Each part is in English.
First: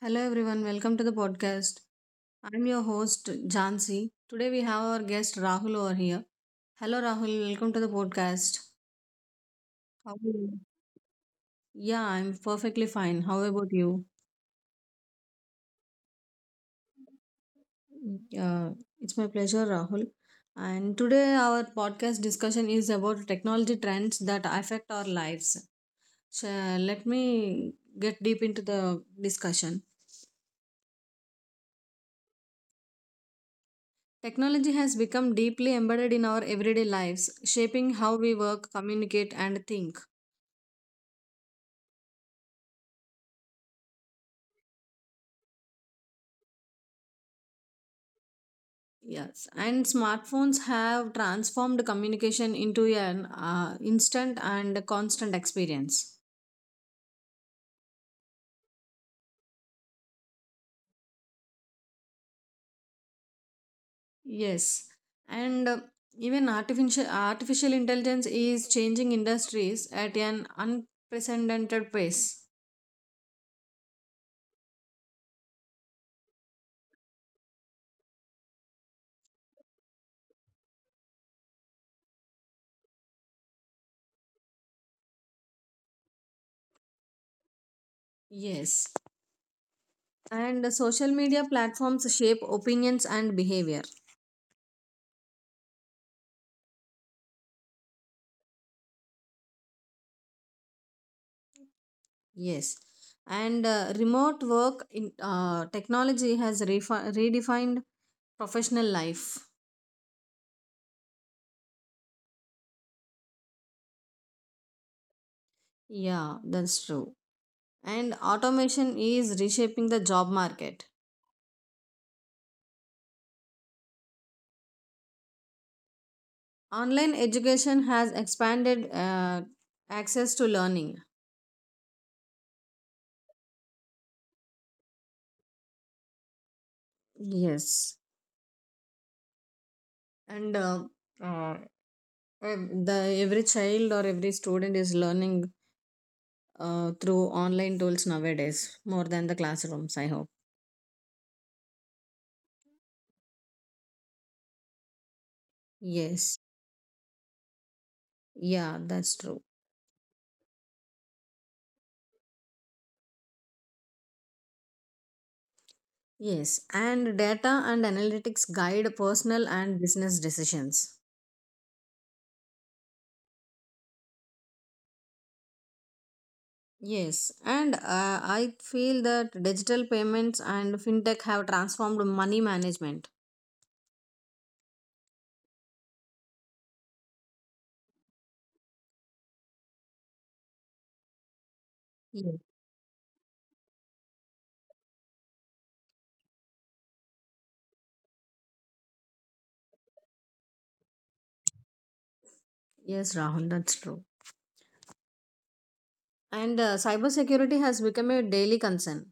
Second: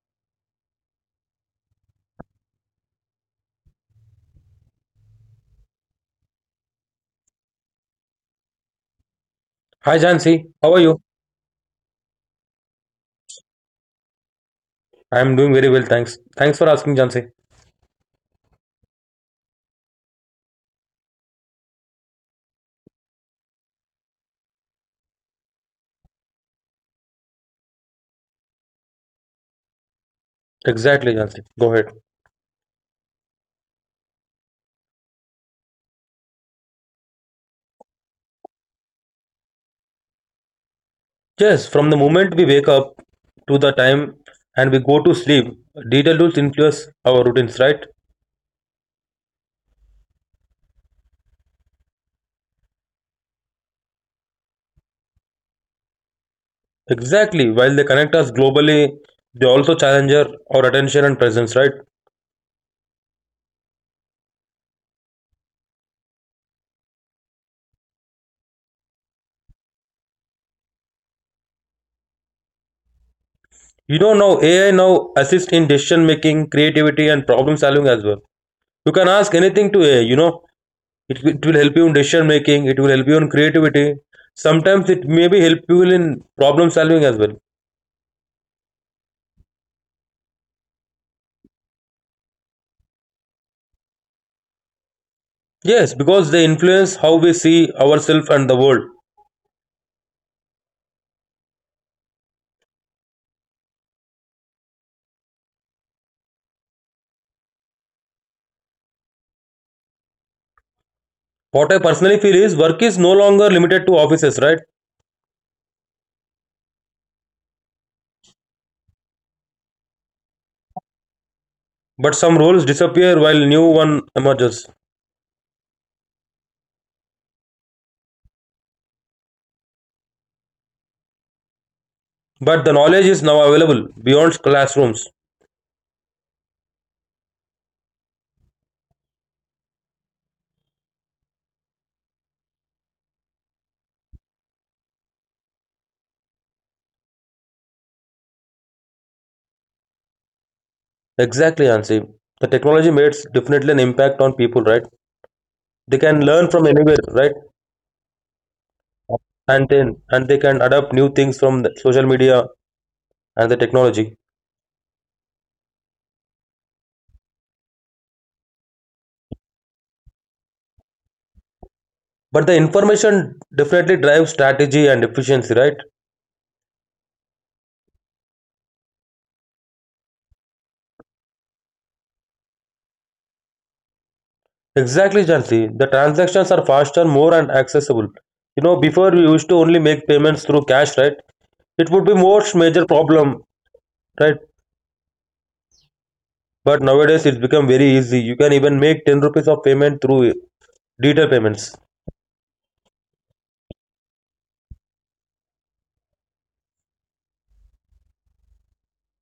Hello everyone, welcome to the podcast. I'm your host Jansi. Today we have our guest Rahul over here. Hello Rahul, welcome to the podcast. Hi How are Jansi, you? how are you? Yeah, I'm perfectly fine. How about you? I am doing very well, thanks. Thanks for asking, Jansi. Uh, it's my pleasure, Rahul. And today our podcast discussion is about technology trends that affect our lives. So let me get deep into the discussion. Exactly, Jansi. Go ahead. Technology has become deeply embedded in our everyday lives, shaping how we work, communicate, and think. Yes, from the moment we wake up to the time and we go to sleep, detailed rules influence our routines, right? Yes, and smartphones have transformed communication into an instant and constant experience. Exactly. While they connect us globally, they also challenge our attention and presence, right? Yes, and even artificial intelligence is changing industries at an unprecedented pace. You know now AI now assist in decision making, creativity, and problem solving as well. You can ask anything to AI, you know, it will help you in decision making. It will help you in creativity. Sometimes it maybe help you in problem solving as well. Yes, and the social media platforms shape opinions and behavior. Yes, because they influence how we see ourselves and the world. Yes, and remote work in technology has redefined professional life. What I personally feel is work is no longer limited to offices, right? Yeah, that's true. And automation is reshaping the job market. But some roles disappear while new one emerges. Online education has expanded access to learning. But the knowledge is now available beyond classrooms. Yes, and uh, ev- the every child or every student is learning through online tools nowadays more than the classrooms. I hope. Exactly, Ansi. The technology makes definitely an impact on people, right? They can learn Yes, from anywhere, right? yeah, that's true. And then and they can adapt new things from the social media and the technology. Yes, and data and analytics guide personal and business decisions. But the information definitely drives strategy and efficiency, right? Yes, and I feel that digital payments and fintech have transformed money management. Exactly, Jansi. The transactions are faster, more, and accessible. You know, before we used to only make payments through cash, right? It would be Yes, most major problem, right? But nowadays it's become very easy. You can even make 10 rupees of payment through digital payments. yes, Rahul, that's true. And cybersecurity has become a daily concern.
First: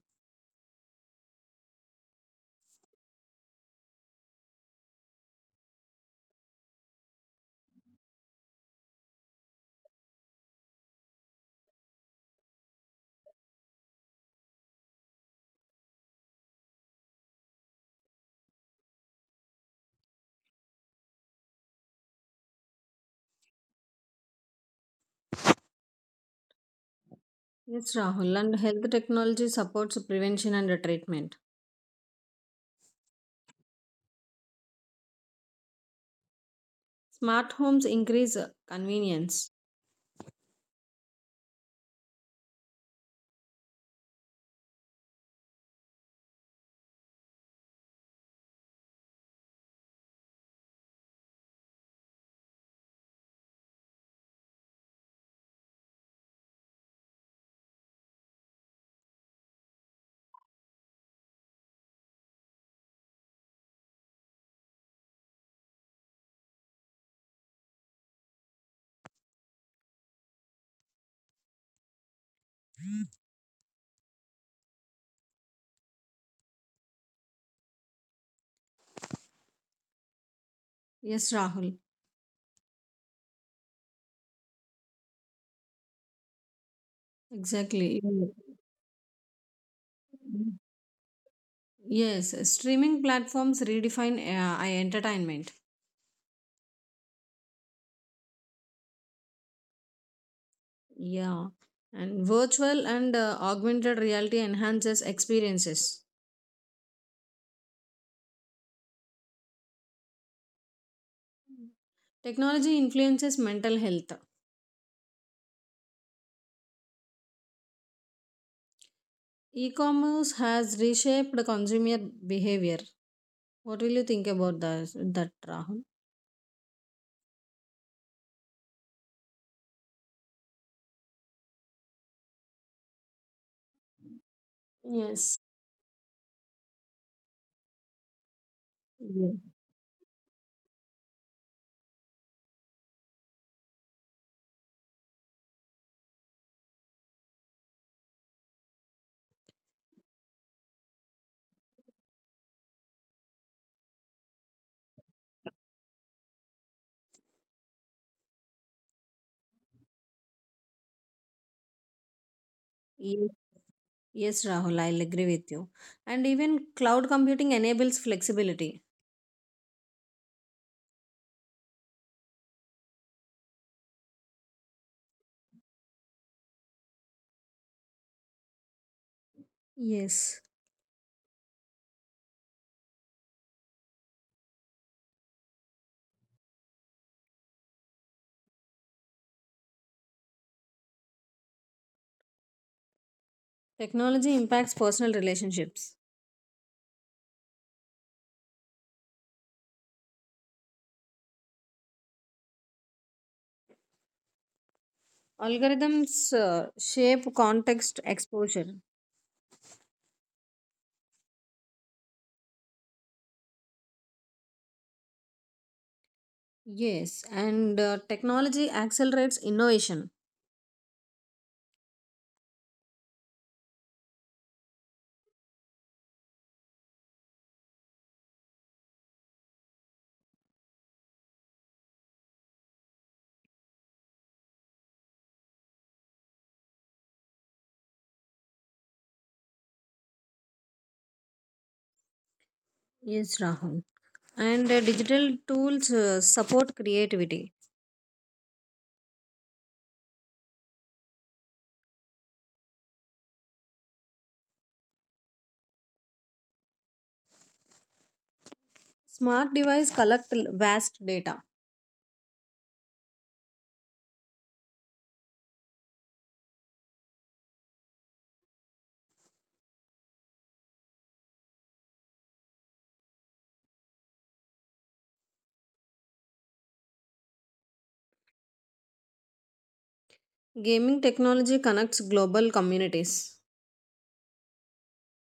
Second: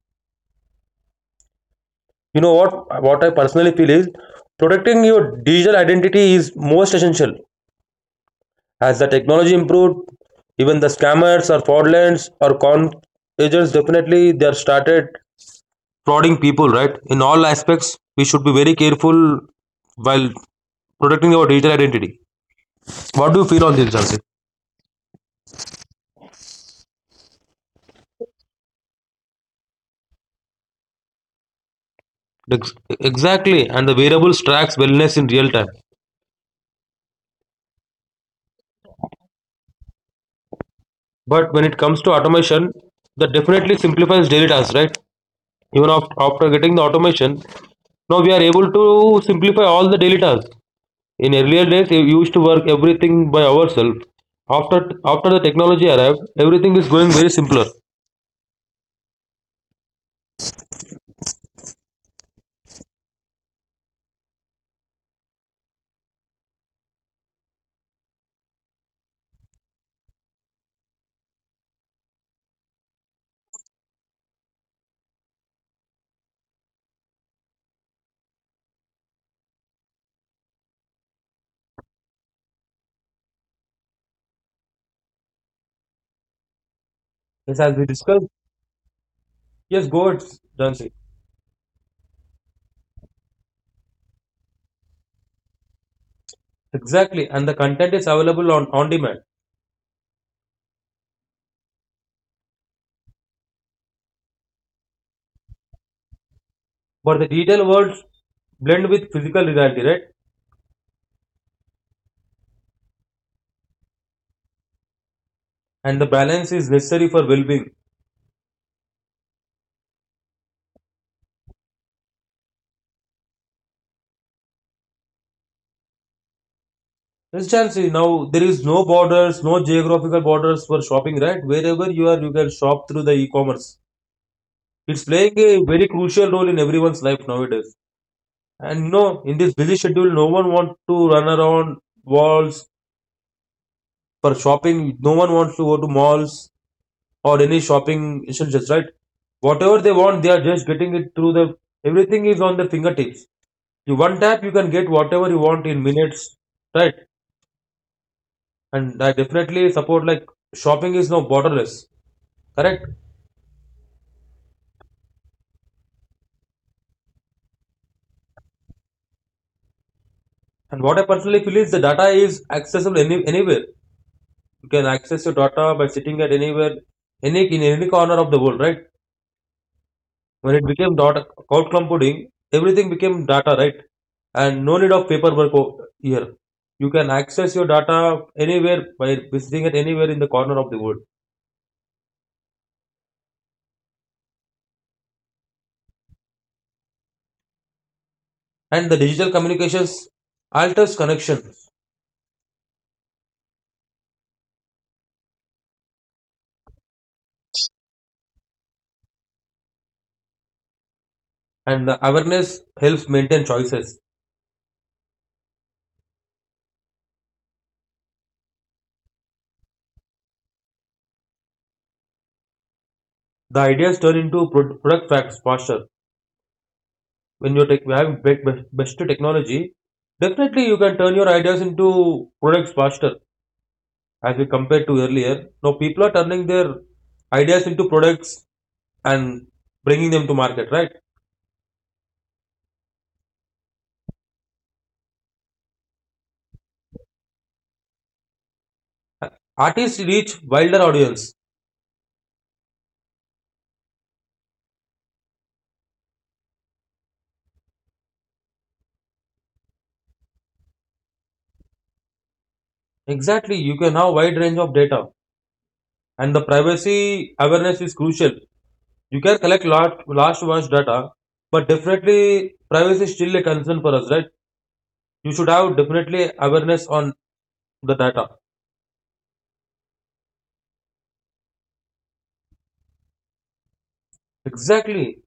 You know what? What I personally feel is protecting your digital identity is most essential. As the technology improved, even the scammers or fraudulents or con agents definitely they are started frauding people, right? In all aspects, we should be very careful while protecting our digital identity. What do you feel on this, Jansi? Yes, Rahul, and health technology supports prevention and treatment. Ex- Exactly, and the variables tracks wellness in real time. Smart homes increase convenience. But when it comes to automation, that definitely simplifies daily tasks, right? Even after getting the automation, now we are able to simplify all the daily tasks. In earlier days, we used to work everything by ourselves. After after the technology arrived, everything is going very simpler. Yes, Rahul, Yes, as we exactly. discussed. Mm. Yes, go ahead, Jansi. Yes, streaming platforms redefine entertainment. Exactly, and the content is available on demand. Yeah, and virtual and augmented reality enhances experiences. But the digital worlds blend with physical reality, right? Technology influences mental health. And the balance is necessary for well-being. E-commerce has reshaped consumer behavior. What will you think about that, Rahul? Instantly now there is no borders, no geographical borders for shopping, right? Wherever you are, you can shop through the e-commerce. It's Yes. playing a very crucial role in everyone's life nowadays. And you know, Yeah. in this busy schedule, no one wants to run around walls for shopping. No one wants to go to malls or any shopping essentials, right? Whatever they want, they are just getting it through the. Everything is on the fingertips. You one tap, you can get whatever you want in minutes, right? And I definitely support, like, shopping is now borderless, correct? Yes, yes, Rahul, I'll agree with you. And even cloud computing enables flexibility. And what I personally feel is the data is accessible anywhere. You can access your data by sitting at anywhere, any in any corner of the world, right? When it Yes. became dot cloud computing, everything became data, right? And no need of paperwork here. You can access your data anywhere by visiting it anywhere in the corner of the world. Technology impacts personal relationships. And the digital communications alters connections, Algorithms shape context exposure. and the awareness helps maintain choices. Yes, and technology accelerates innovation. The ideas turn into product facts faster. When you best technology, definitely you can turn your ideas into products faster as we compared to earlier. Now people are turning their ideas into products and bringing them to market, right? Yes, Rahul. And digital tools support creativity. Artists reach wilder audience. Smart device collect vast data. Exactly, you can have wide range of data, and the privacy awareness is crucial. You can collect vast data, but definitely privacy is still a concern for us, right? You should have definitely awareness on the data. Gaming technology connects global communities. Exactly,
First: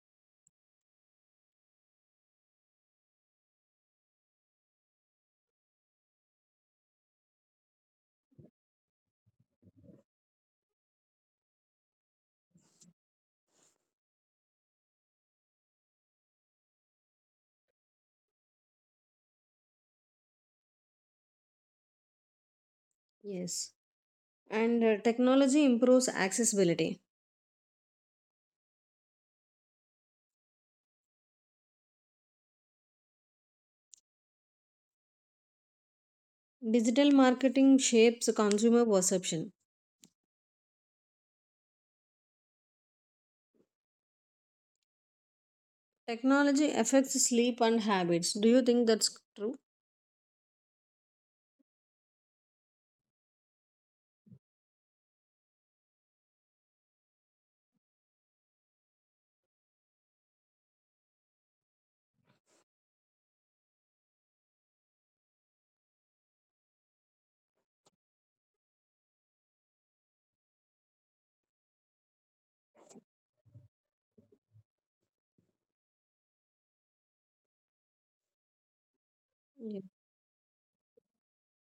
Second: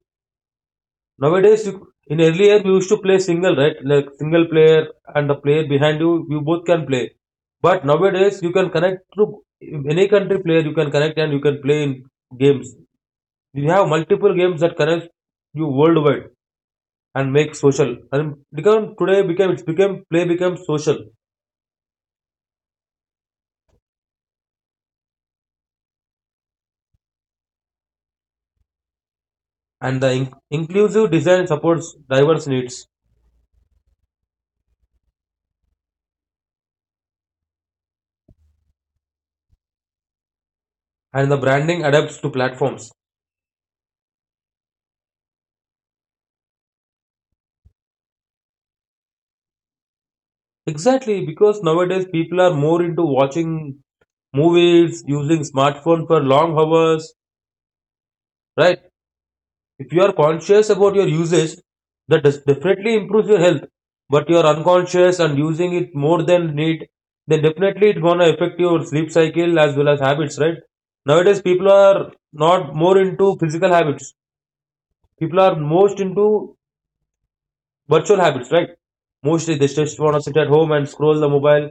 nowadays you, in earlier we used to play single, right, like single player and the player behind you, you both can play. But nowadays you can connect through any country player, you can connect and you can play in games. We have multiple games that connect you worldwide and make social and become today became it's become play becomes social. Yes. And technology improves accessibility. And the inclusive design supports diverse needs. Digital marketing shapes consumer perception. And the branding adapts to platforms. Technology affects sleep and habits. Do you think that's true? Exactly, because nowadays people are more into watching movies, using smartphone for long hours, right? If you are conscious about your usage, that does definitely improves your health. But you are unconscious and using it more than need, then definitely it's gonna affect your sleep cycle as well as habits, right? Nowadays people are not more into physical habits. People are most into virtual habits, right? Mostly they Ye- just want to sit at home and scroll the mobile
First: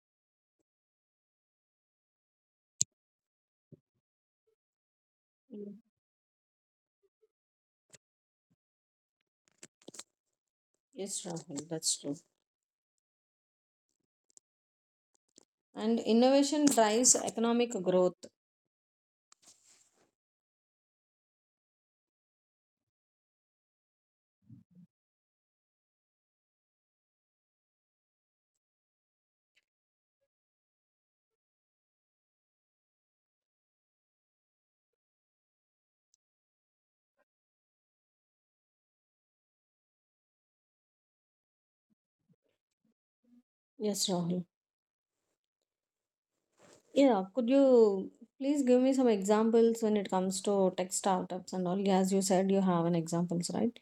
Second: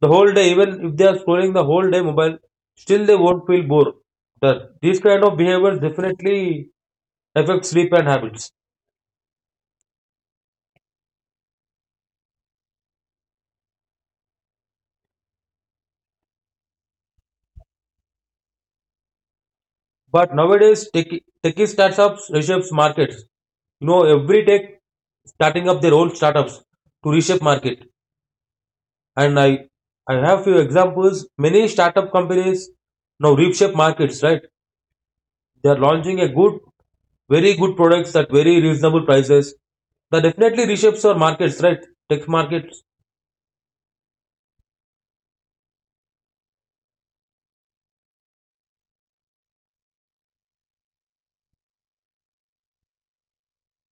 the whole day. Even if they are scrolling the whole day mobile, still they won't feel bored. These kind of behaviors definitely affect sleep and habits. Yes, Rahul, that's true. And innovation drives economic growth. But nowadays, techie startups reshapes markets. You know, every tech starting up their own startups to reshape market. And I have few examples. Many startup companies now reshape markets, right? They are launching a good very good products at very reasonable prices that definitely reshapes our markets, right? Tech markets. Yes, Rahul. Yeah, could you please give me some examples when it comes to tech startups and all? As you said, you have an examples, right?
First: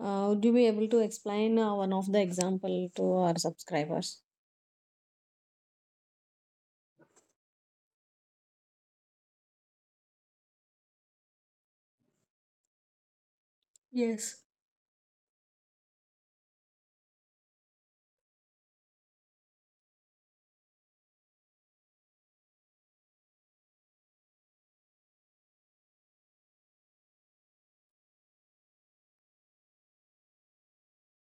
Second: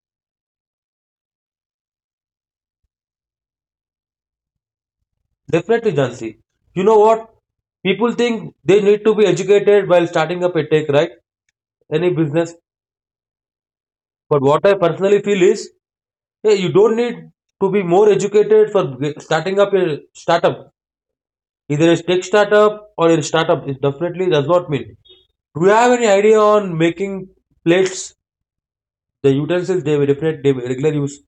Would you be able to explain one of the example to our subscribers? Definitely, Jansi. You know what, people think they need to be educated while starting up a tech, right? Any business. Yes. But what I personally feel is, hey, you don't need to be more educated for starting up a startup. Either a tech startup or a startup, it definitely does not mean do you have any idea on making plates. The utensils they represent they regular use.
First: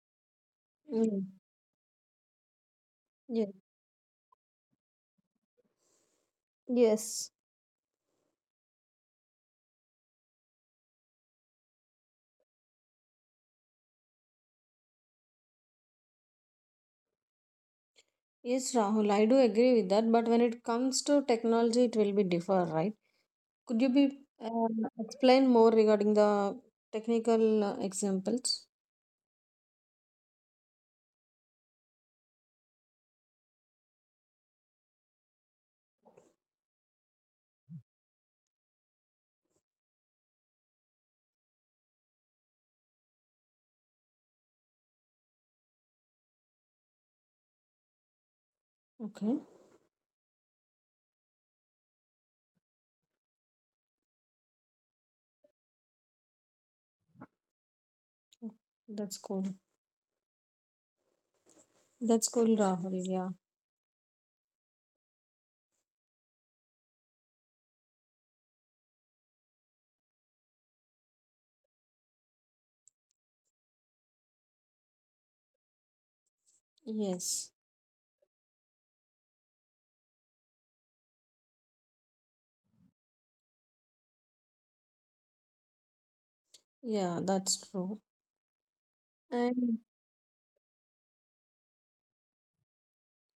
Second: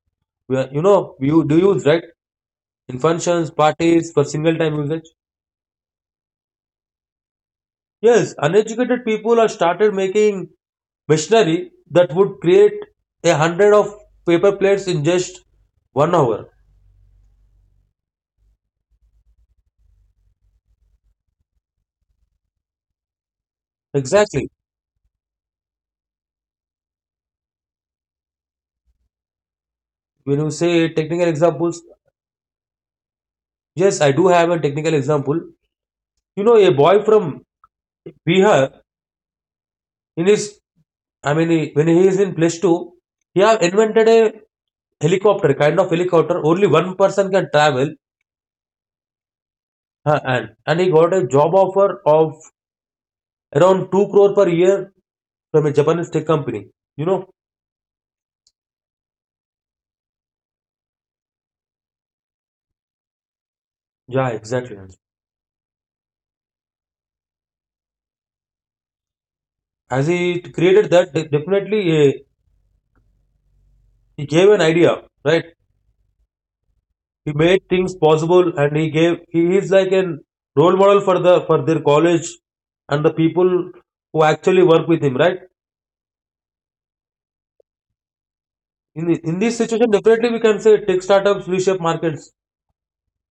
Well, you know, Mm. you do use, right, in Yeah. functions, parties for single time usage. Yes. Yes, uneducated people are started making machinery that would create a hundred of paper plates in just 1 hour. Yes, Rahul, I do agree with that. But when it comes to technology, it will be differ, right? Could you be Exactly. Explain more regarding the technical examples? When you say technical examples, yes, I do have a technical example. You know, a boy from Bihar in his, I mean, when he is in plus two, he have invented a helicopter, kind of helicopter. Only one person can travel. Okay. And he got a job offer of around 2 crore per year from a Japanese tech company. You know? That's cool. That's cool, Rahul. Yeah. Yeah, exactly. As he created that, definitely he gave an idea, right? He Yes. made things possible and he gave, he is like an role model for the, for their college and the people who actually work with him, right? Yeah, that's true. In, the, in this And situation, definitely we can say tech startups reshape markets.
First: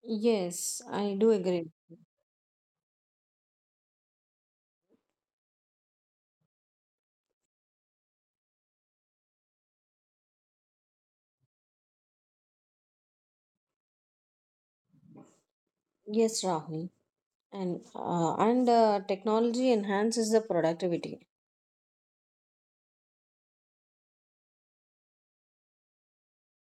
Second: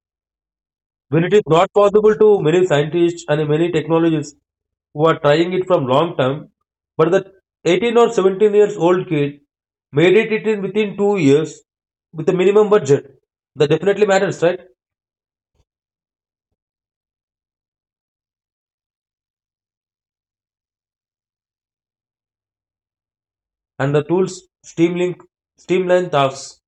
yes, I When do it is agree. not possible to many scientists and many technologists who are trying it from long term, but that 18 or 17 years old kid made it in within 2 years with a minimum budget. That definitely matters, right? Yes, Rahul. And technology enhances the productivity. And the tools streamlink streamline tasks.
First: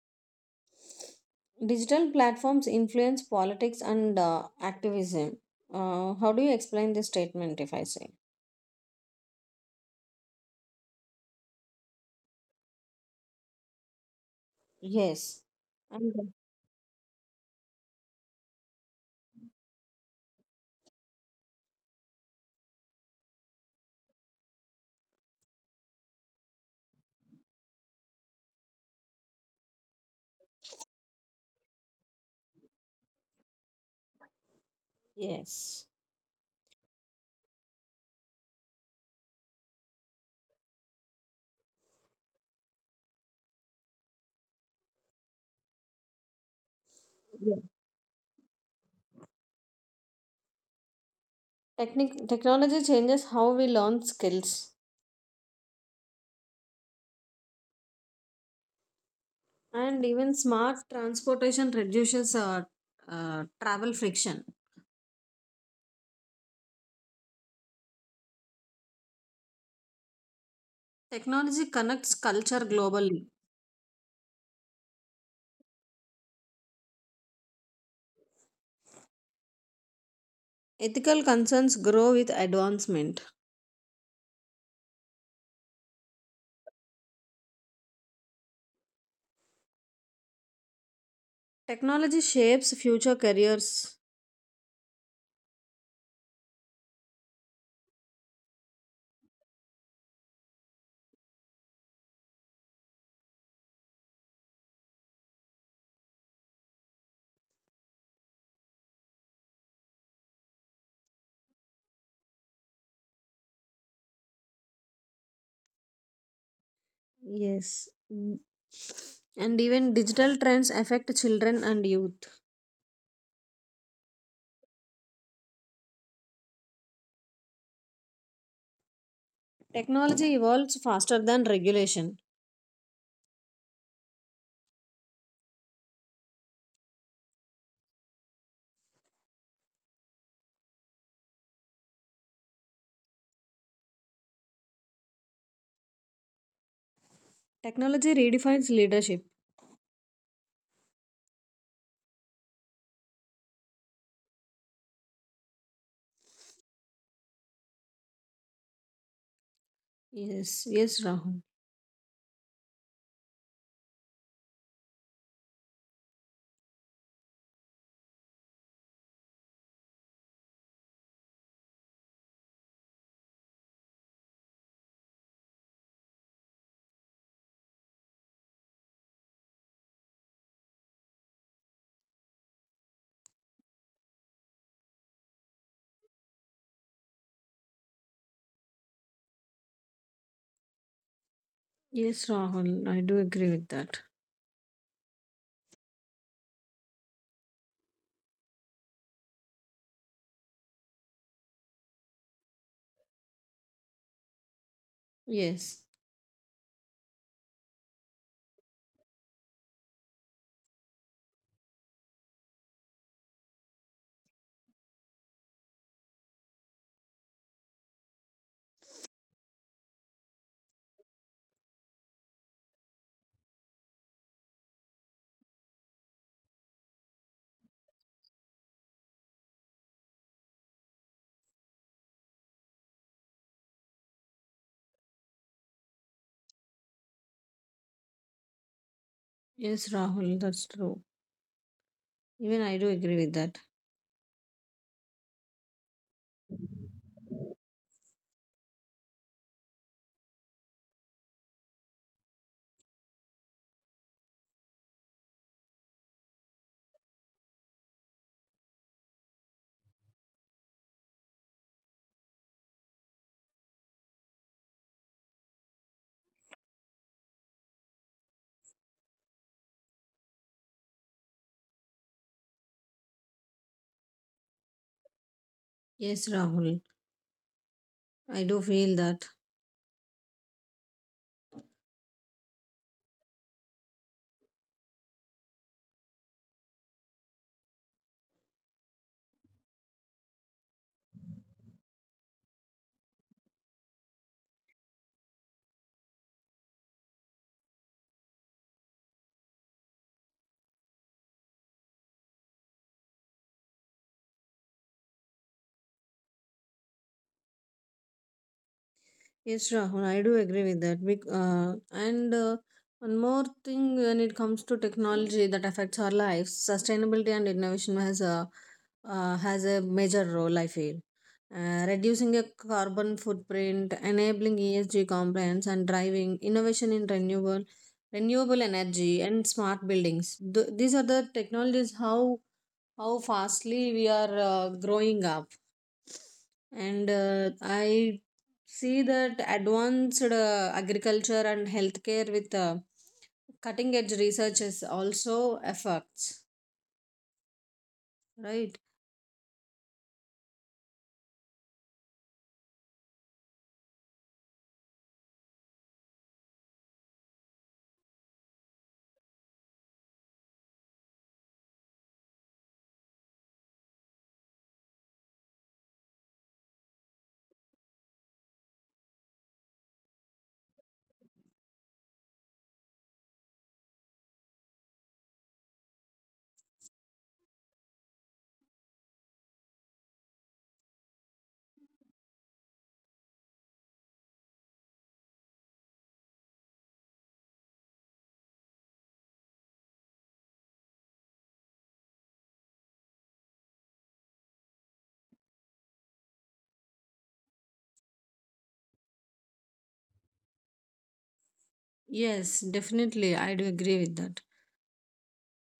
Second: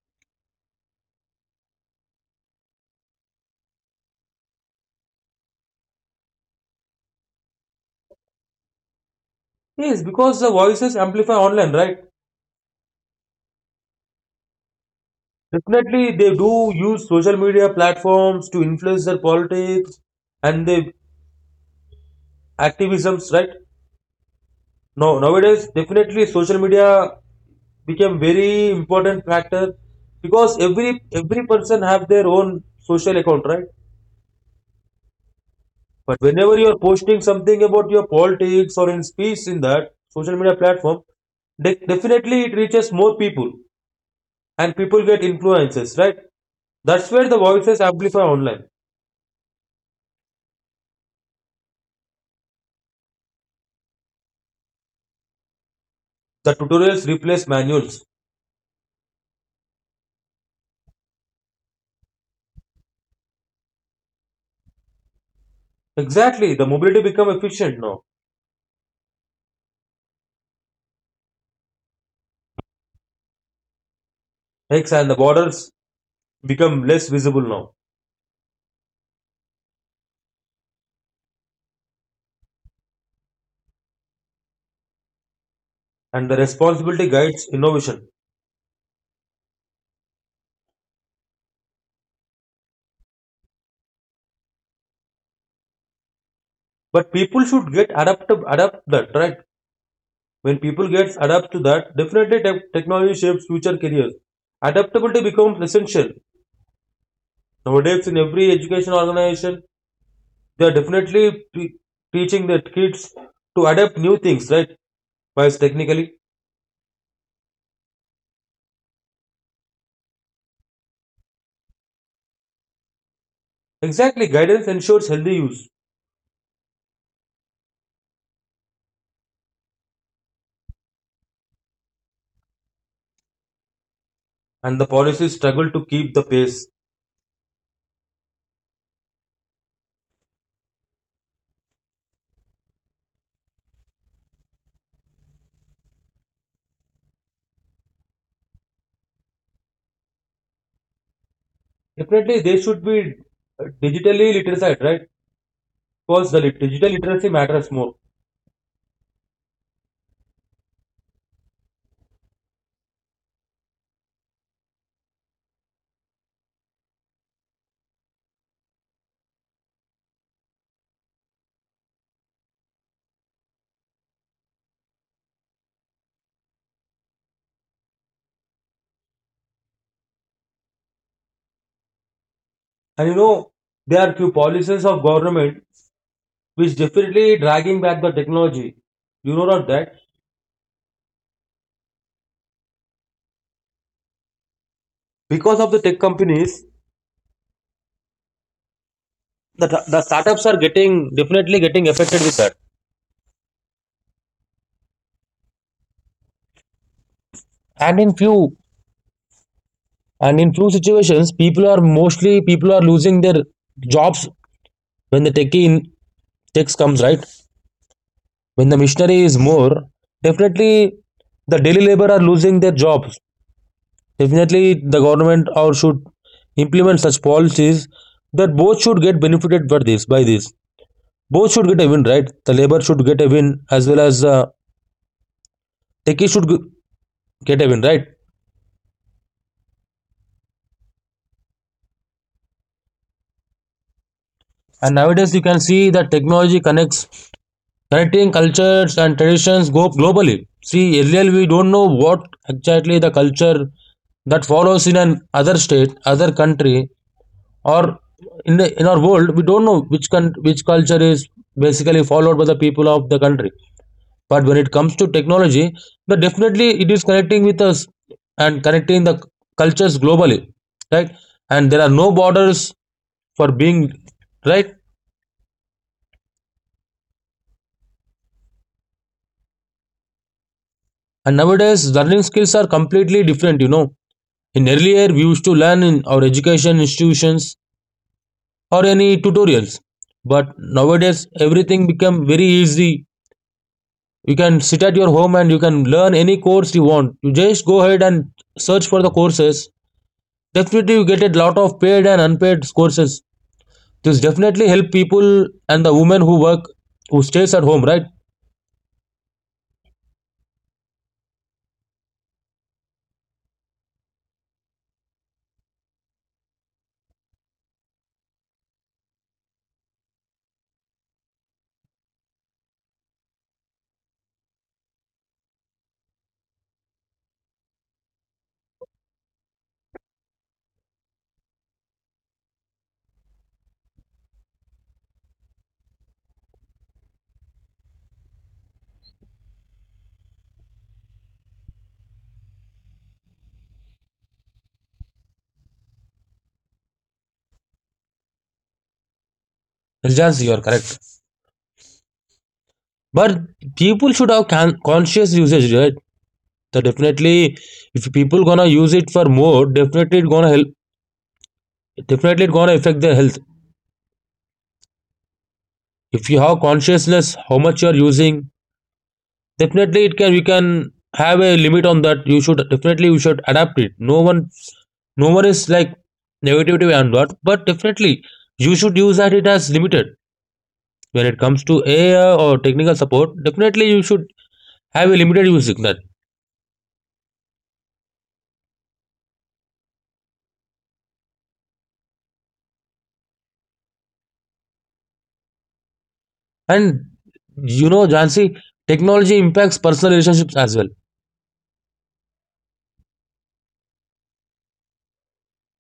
Digital platforms influence politics and activism. How do you explain this statement if I say? Yes, because the voices amplify online, right? Yes. And Definitely, they do use social media platforms to influence their politics and their activisms, right? No, nowadays definitely social media became very important factor because every person have their own social account, right? yes. But whenever you are posting something about your politics or in speech in that social media platform, definitely it reaches more people and people get influences, right? That's where the Yeah. voices amplify online. Technology changes how we learn skills. The tutorials replace manuals. And even smart transportation reduces travel friction. Exactly, the mobility become efficient now. Technology connects culture globally. X and the borders become less visible now. Ethical concerns grow with advancement. And the responsibility guides innovation. Technology shapes future careers. But people should get adapt that, right. When people gets adapt to that, definitely technology shapes future careers. Adaptability becomes essential nowadays in every education organization. They are definitely teaching their kids to adapt new things, right? Wise technically, Yes. Mm. And even digital trends affect children and youth. exactly guidance ensures healthy use, Technology evolves faster than regulation. and the policies struggle to keep the pace. Technology redefines leadership. Definitely, they should be digitally literate, right? Because the digital literacy matters more. Yes, yes, Rahul. And you know, there are few policies of government which definitely dragging back the technology. You know not that? Yes, Rahul. I do agree with that. Because of the tech companies, the startups are getting definitely getting affected with that. Yes, and in few and in few situations people are mostly people are losing their jobs when the techie in techs comes, right? When the machinery is more, definitely the daily labor are losing their jobs. Definitely, the government or should implement such policies that both should get benefited by this. By this, both should get a win, right? The labor should get a win as well as techie should get a win, right? yes, Rahul. That's true. Even I do agree with that. And nowadays, you can see that technology connects connecting cultures and traditions go globally. See, earlier we don't know what exactly the culture that follows in an other state, other country, or in the, in our world, we don't know which which culture is basically followed by the people of the country. But when it comes to technology, but definitely it is connecting with us and connecting the cultures globally, right? And there are no borders for being, right? Yes, Rahul. I do feel that. And nowadays learning skills are completely different. In earlier we used to learn in our education institutions or any tutorials, but nowadays everything become very easy. You can sit at your home and you can learn any course you want. You just go ahead and search for the courses. Definitely, you get a lot of paid and unpaid courses. This definitely help people and the women who work, who stays at home, right? Yes, Rahul, I do agree with that. Bec- and One more thing: when it comes to technology that affects our lives, sustainability and innovation has a major role, I feel. Reducing a carbon footprint, enabling ESG compliance, and driving innovation in renewable energy and smart buildings. These are the technologies how fastly we are growing up, and I see that advanced agriculture and healthcare with cutting edge research is also affects, right? Yes, you are correct. But people should have conscious usage, right? So definitely, if people gonna use it for more, definitely it gonna help. Definitely, it gonna affect their health. If you have consciousness, how much you are using, definitely it can. We can have a limit on that. You should definitely you should adapt it. No one is like negativity and what, but definitely you should use that it as limited. When it comes to AI or technical support, definitely you should have a limited use signal. And Jansi, technology impacts personal relationships as well. Yes, definitely. I do agree with that.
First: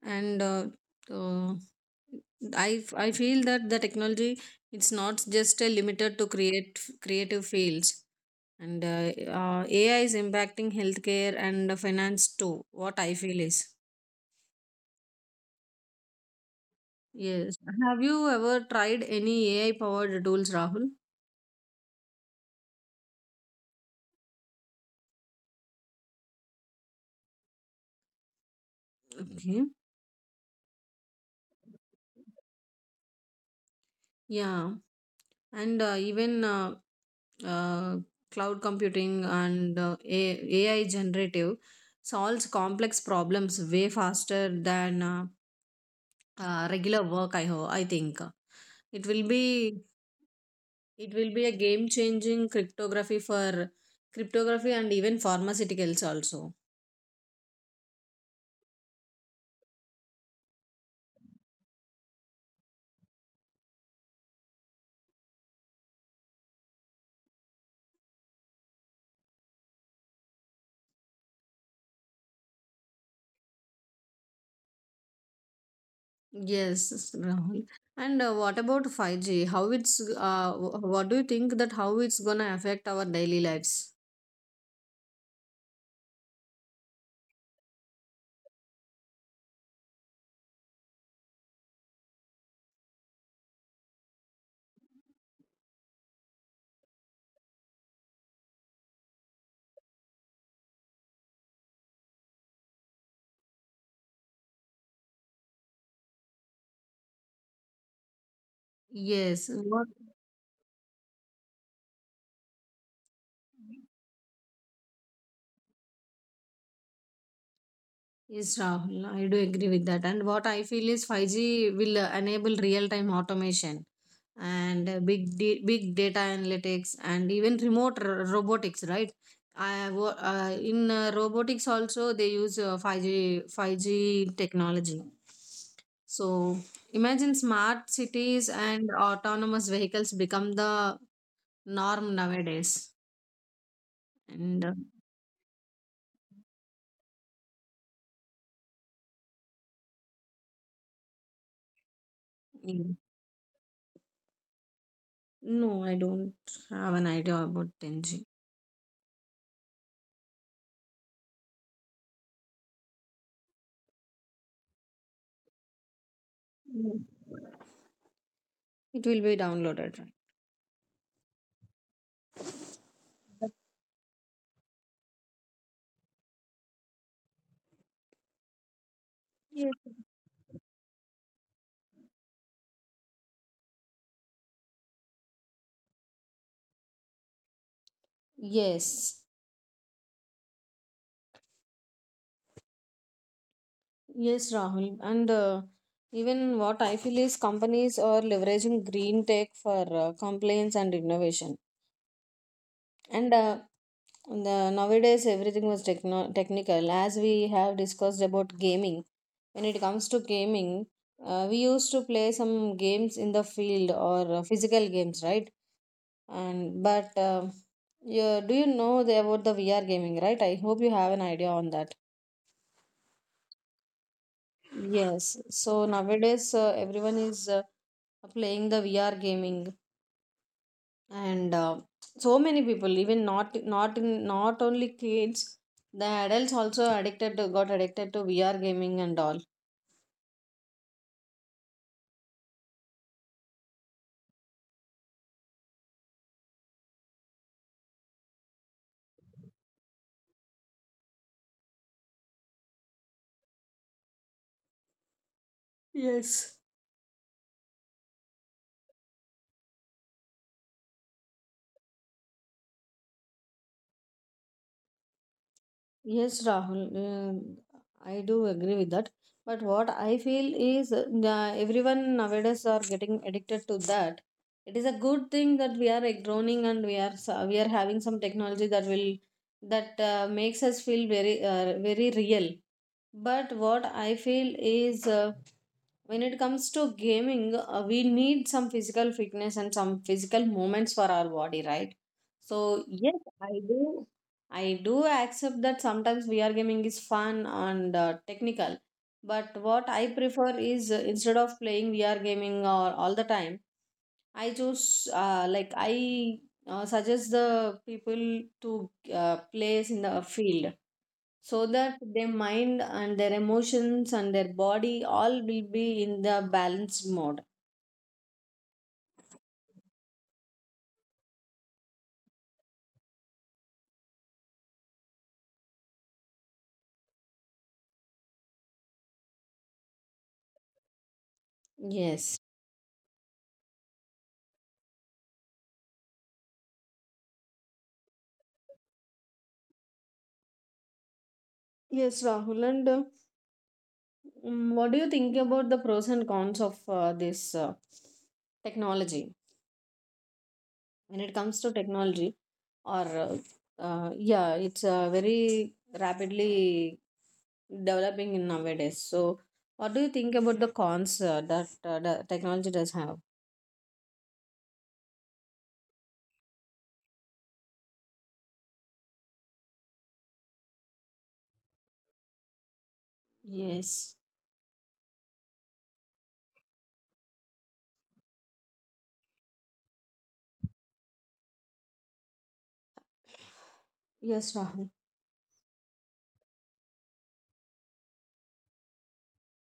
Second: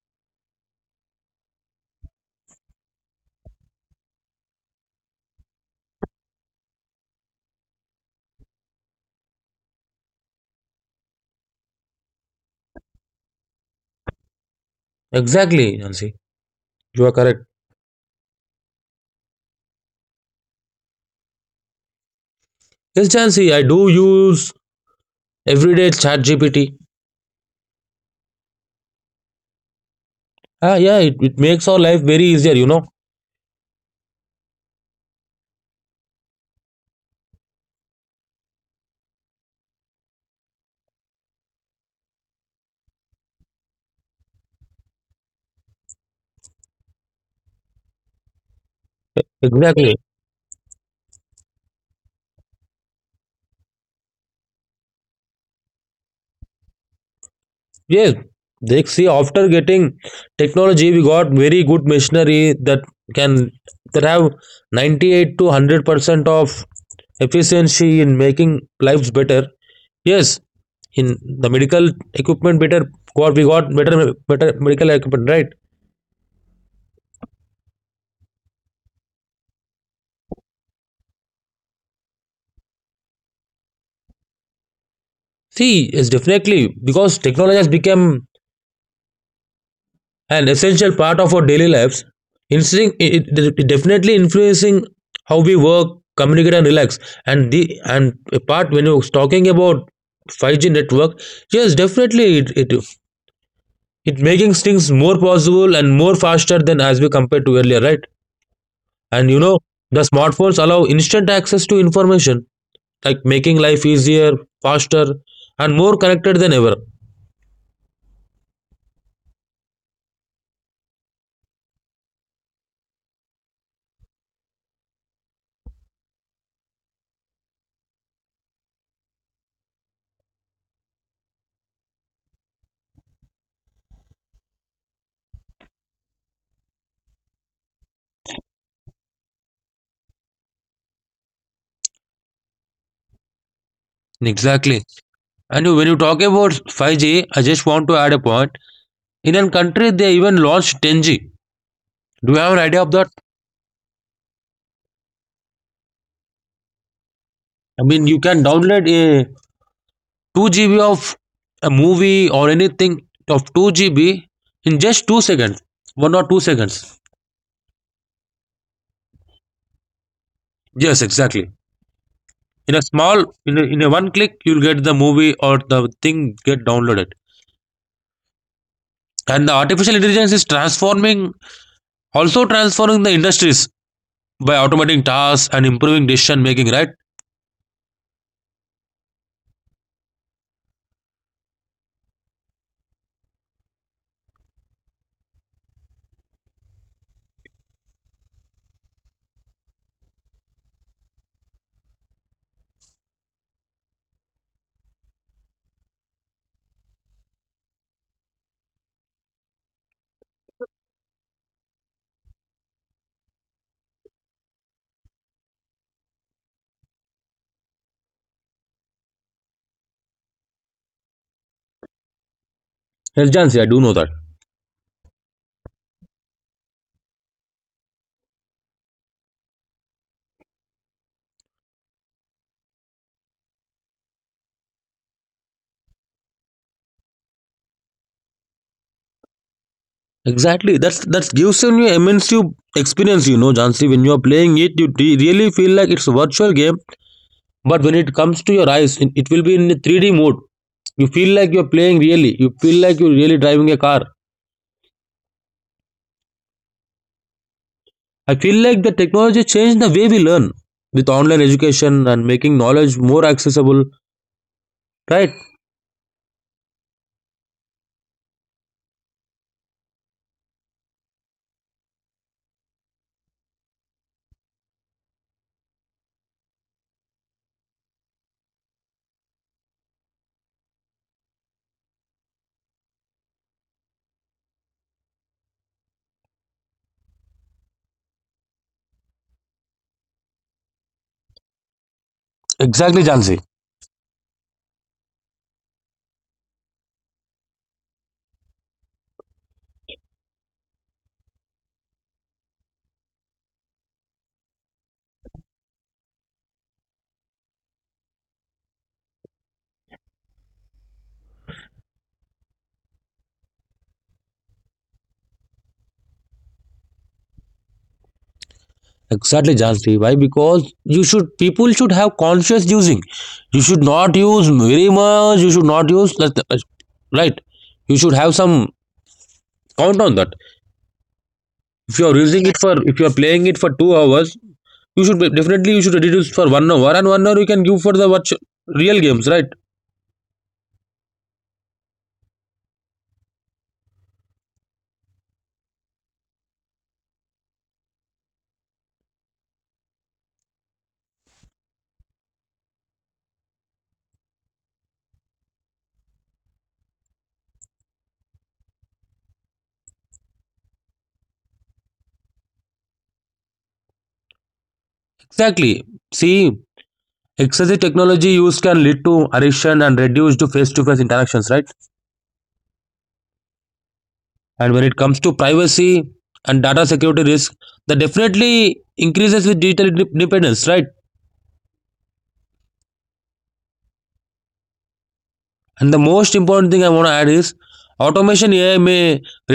And uh, uh, I feel that the technology, it's not just limited to create creative fields, and AI is impacting healthcare and finance too. What I feel is. Exactly, Jansi. You are correct. Yes. Have you ever tried any AI powered tools, Rahul? Yes, Jansi, I do use everyday Chat GPT. Okay. Ah, yeah, it makes our life very easier. Yeah. And even uh, cloud computing and AI generative solves complex problems way faster than regular work. I hope. I think it will be, Exactly. it will be a game changing cryptography for cryptography and even pharmaceuticals also. Yes, they see after getting technology, we got very good machinery that can that have 98 to 100% of efficiency in making lives better. Yes, in the medical equipment better, got we got better medical equipment, right? Yes, Rahul. And what about 5G? What do you think that how it's gonna affect our daily lives? See, yes, definitely because technology has become an essential part of our daily lives, instinct definitely influencing how we work, communicate, and relax. And the and a part when you're talking about 5G network, yes, definitely it making things more possible and more faster than as we compared to earlier, right? And Yes. you know the smartphones allow instant access to information, like making life easier, faster, and more connected than ever. Yes, Rahul, I do agree with that. And what I feel is 5G will enable real-time automation and big data analytics and even remote robotics, right? In robotics also they use 5G technology. So imagine smart cities and autonomous vehicles become the norm nowadays. And Exactly. And when you talk about 5G, I just want to add a point. In an country, they even launched 10G. Do you have an yeah. idea of that? No, I don't have an idea about I mean, 10G. you can download a 2 GB of a movie or anything of 2 GB in just 2 seconds. 1 or 2 seconds. Mm. It will be downloaded, Yes, exactly. In a small, right? In a one click, you'll get the movie or the thing get downloaded. And the Yes. artificial intelligence is transforming the industries by automating tasks and improving decision making, right? Yes, yes, Rahul. And even what I feel is companies are leveraging green tech for compliance and innovation. And nowadays, everything was techno technical. As we have discussed about gaming, when it comes to gaming, we used to play some games in the field or physical games, right? And but yeah, do you know about the VR gaming, right? I hope you have an idea on that. Yes, Jansi, I do know that. Yes, so nowadays everyone is playing the VR gaming, and so many people, even not only kids, the adults also got addicted to VR gaming and all. Exactly. That's gives you an immense you experience. You know, Jansi, when you are playing it, you really feel like it's a virtual game. But when it comes to your eyes, it will be in a 3D mode. You feel like you are playing really. You feel like you're really driving a car. Yes. I feel like the technology changed the way we learn with online education and making knowledge more accessible, right? Yes, Rahul, I do agree with that. But what I feel is everyone nowadays are getting addicted to that. It is a good thing that we are like, groaning, and we are we are having some technology that will, that makes us feel very very real. But what I feel is when it comes to gaming, we need some physical fitness and some physical movements for our body, right? So Exactly, yes, Jansi. I do. I do accept that sometimes VR gaming is fun and technical, but what I prefer is instead of playing VR gaming or all the time, I choose like I suggest the people to place in the field so that their mind and their emotions and their body all will be in the balanced mode. Exactly, Jansi. Why? Because you should people should have conscious using. You should not use very much. You should not use, right. You should have some count on that. If you are Yes, using it for if you are playing it for 2 hours, you should definitely you should reduce for 1 hour, and 1 hour you can give for the watch real games, right? yes, Rahul, and what do you think about the pros and cons of this technology, when it comes to technology, or yeah, it's very rapidly developing in nowadays. So what do you think about the cons that the technology does have? Exactly. See, excessive technology use can lead to addiction and reduced face to face interactions, right? Yes, And when it comes to privacy and data security risk, that definitely increases with digital dependence, right? yes, Rahul. And the most important thing I want to add is automation AI may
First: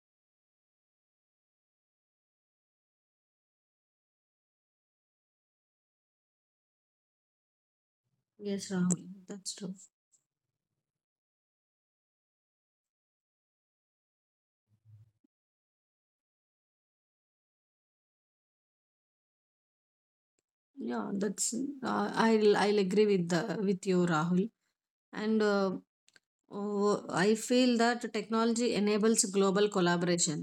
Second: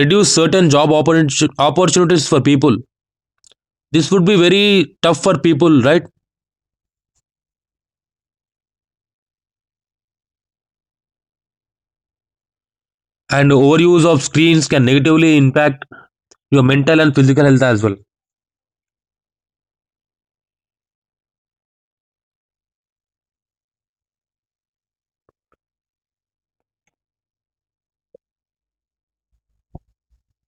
reduce certain job opportunities for people. This would be very tough for people, right? Yes, Rahul, that's true. And overuse of screens can negatively impact your mental and physical health as well. Yeah, that's I'll agree with the with you, Rahul. And oh, I feel that technology enables global collaboration.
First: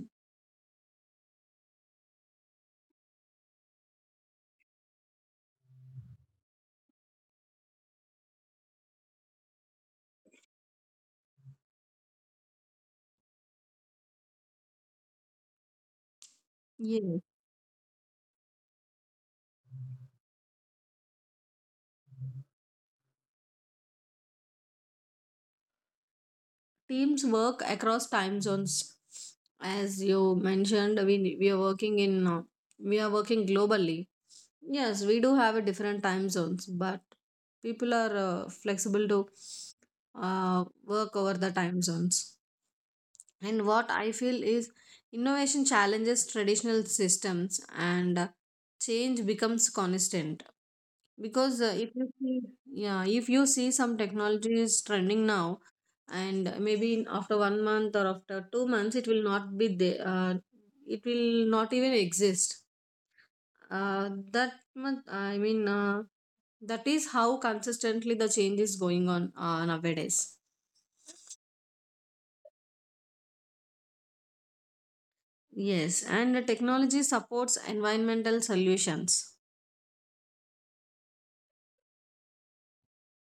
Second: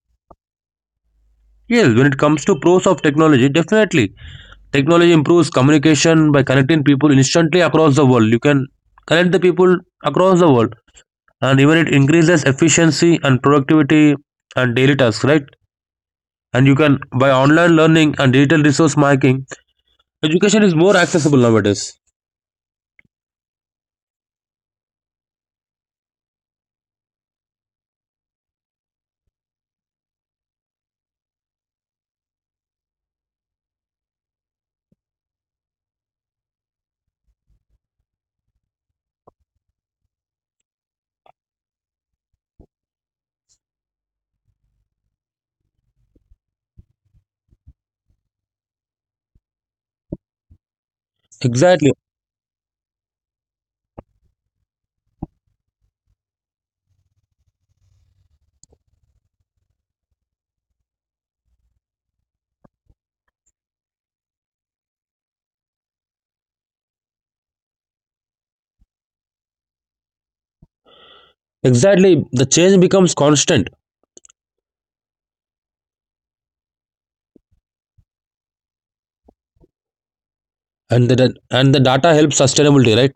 Yes, when it comes to pros of technology, definitely technology improves communication by connecting people instantly across the world. You can connect the people across the world. And even it increases efficiency and productivity and daily tasks, right? And you can, Yeah, by online learning and digital resource, making education is more accessible nowadays. teams work across time zones. As you mentioned, we are working in we are working globally. Yes, we do have a different time zones, but people are flexible to work over the time zones. And what I feel is innovation challenges traditional systems, and change becomes constant. Because if Exactly. you see, yeah, if you see some technology is trending now, and maybe after 1 month or after 2 months, it will not be there. It will not even exist. That month, I mean, That is how consistently the change is going on nowadays. Exactly, the change becomes constant. Yes, and the technology supports environmental solutions. And the and the data helps sustainability, right?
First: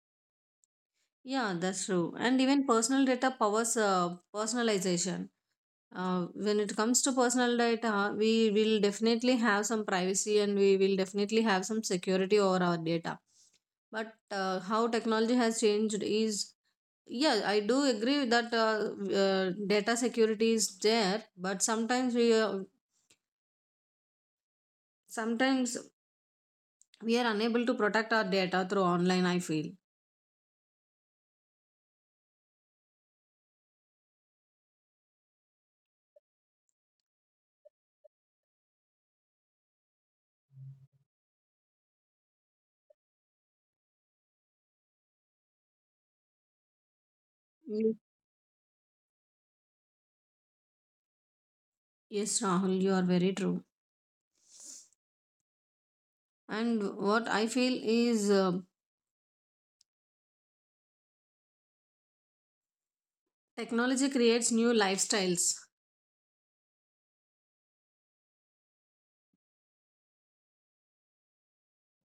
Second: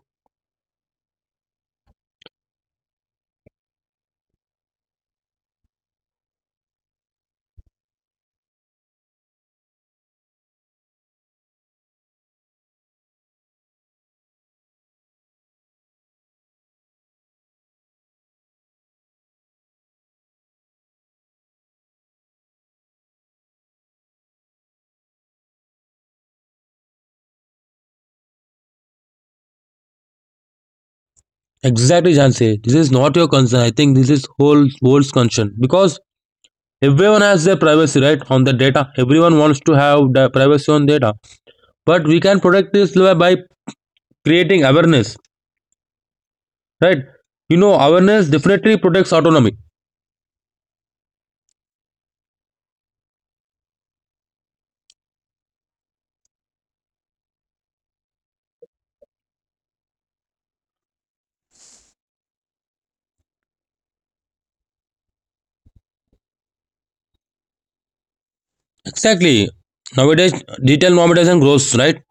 Yeah, that's true. And even personal data powers personalization. When it comes to personal data, we will definitely have some privacy and we will definitely have some security over our data. But how technology has changed is, yeah, I do agree that data security is there, but sometimes we are unable to protect our data through online. I feel. Exactly, Jansi. This is not your concern, I think. This is whole world's concern because everyone has their privacy right on the data. Everyone wants to have the privacy on data. But we can protect this by creating awareness, right? You know, awareness definitely protects autonomy. Yes, Rahul, you are very true. And what I feel is technology creates new lifestyles. Exactly. Nowadays digital normalization grows, right?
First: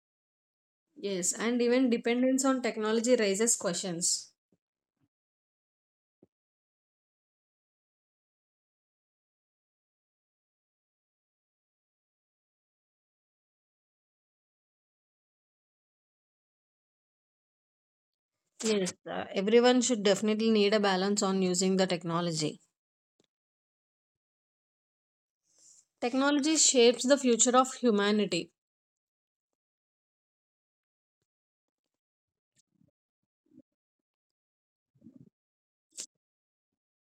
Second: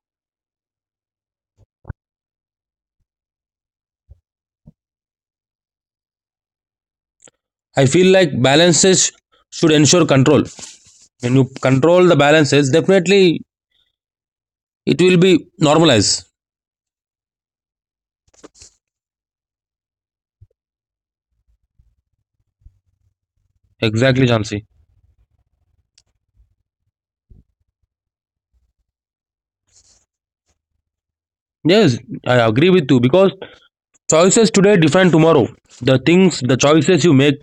Yes, and even dependence on technology raises questions. I feel like balances should ensure control. When you control the balances, definitely it will be normalized. Yes, everyone should definitely need a balance on using the technology. Exactly, Jansi. Technology shapes the future of humanity. Yes, I agree with you because choices today define tomorrow. The choices you make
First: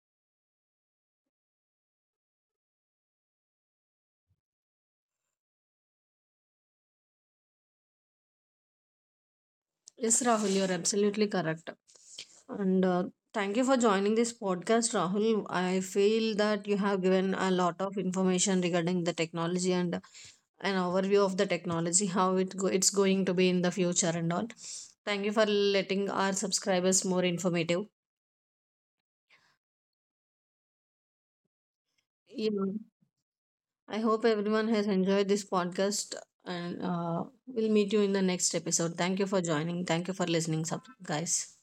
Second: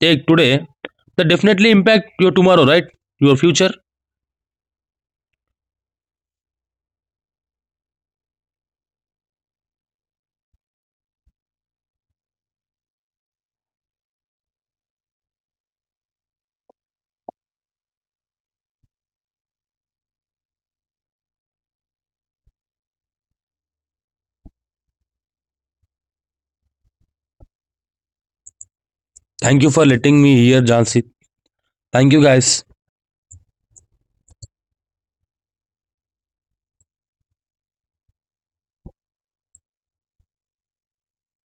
take today, that definitely impact your tomorrow, right? Your future. Yes, Rahul, you're absolutely correct. And thank you for joining this podcast, Rahul. I feel that you have given a lot of information regarding the technology and an overview of the technology, how it it's going to be in the future and all. Thank you for letting our subscribers more informative. Thank you for letting me here, Jansi. Thank you, Yeah. guys. I hope everyone has enjoyed this podcast, and we'll meet you in the next episode. Thank you for joining. Thank you for listening, guys.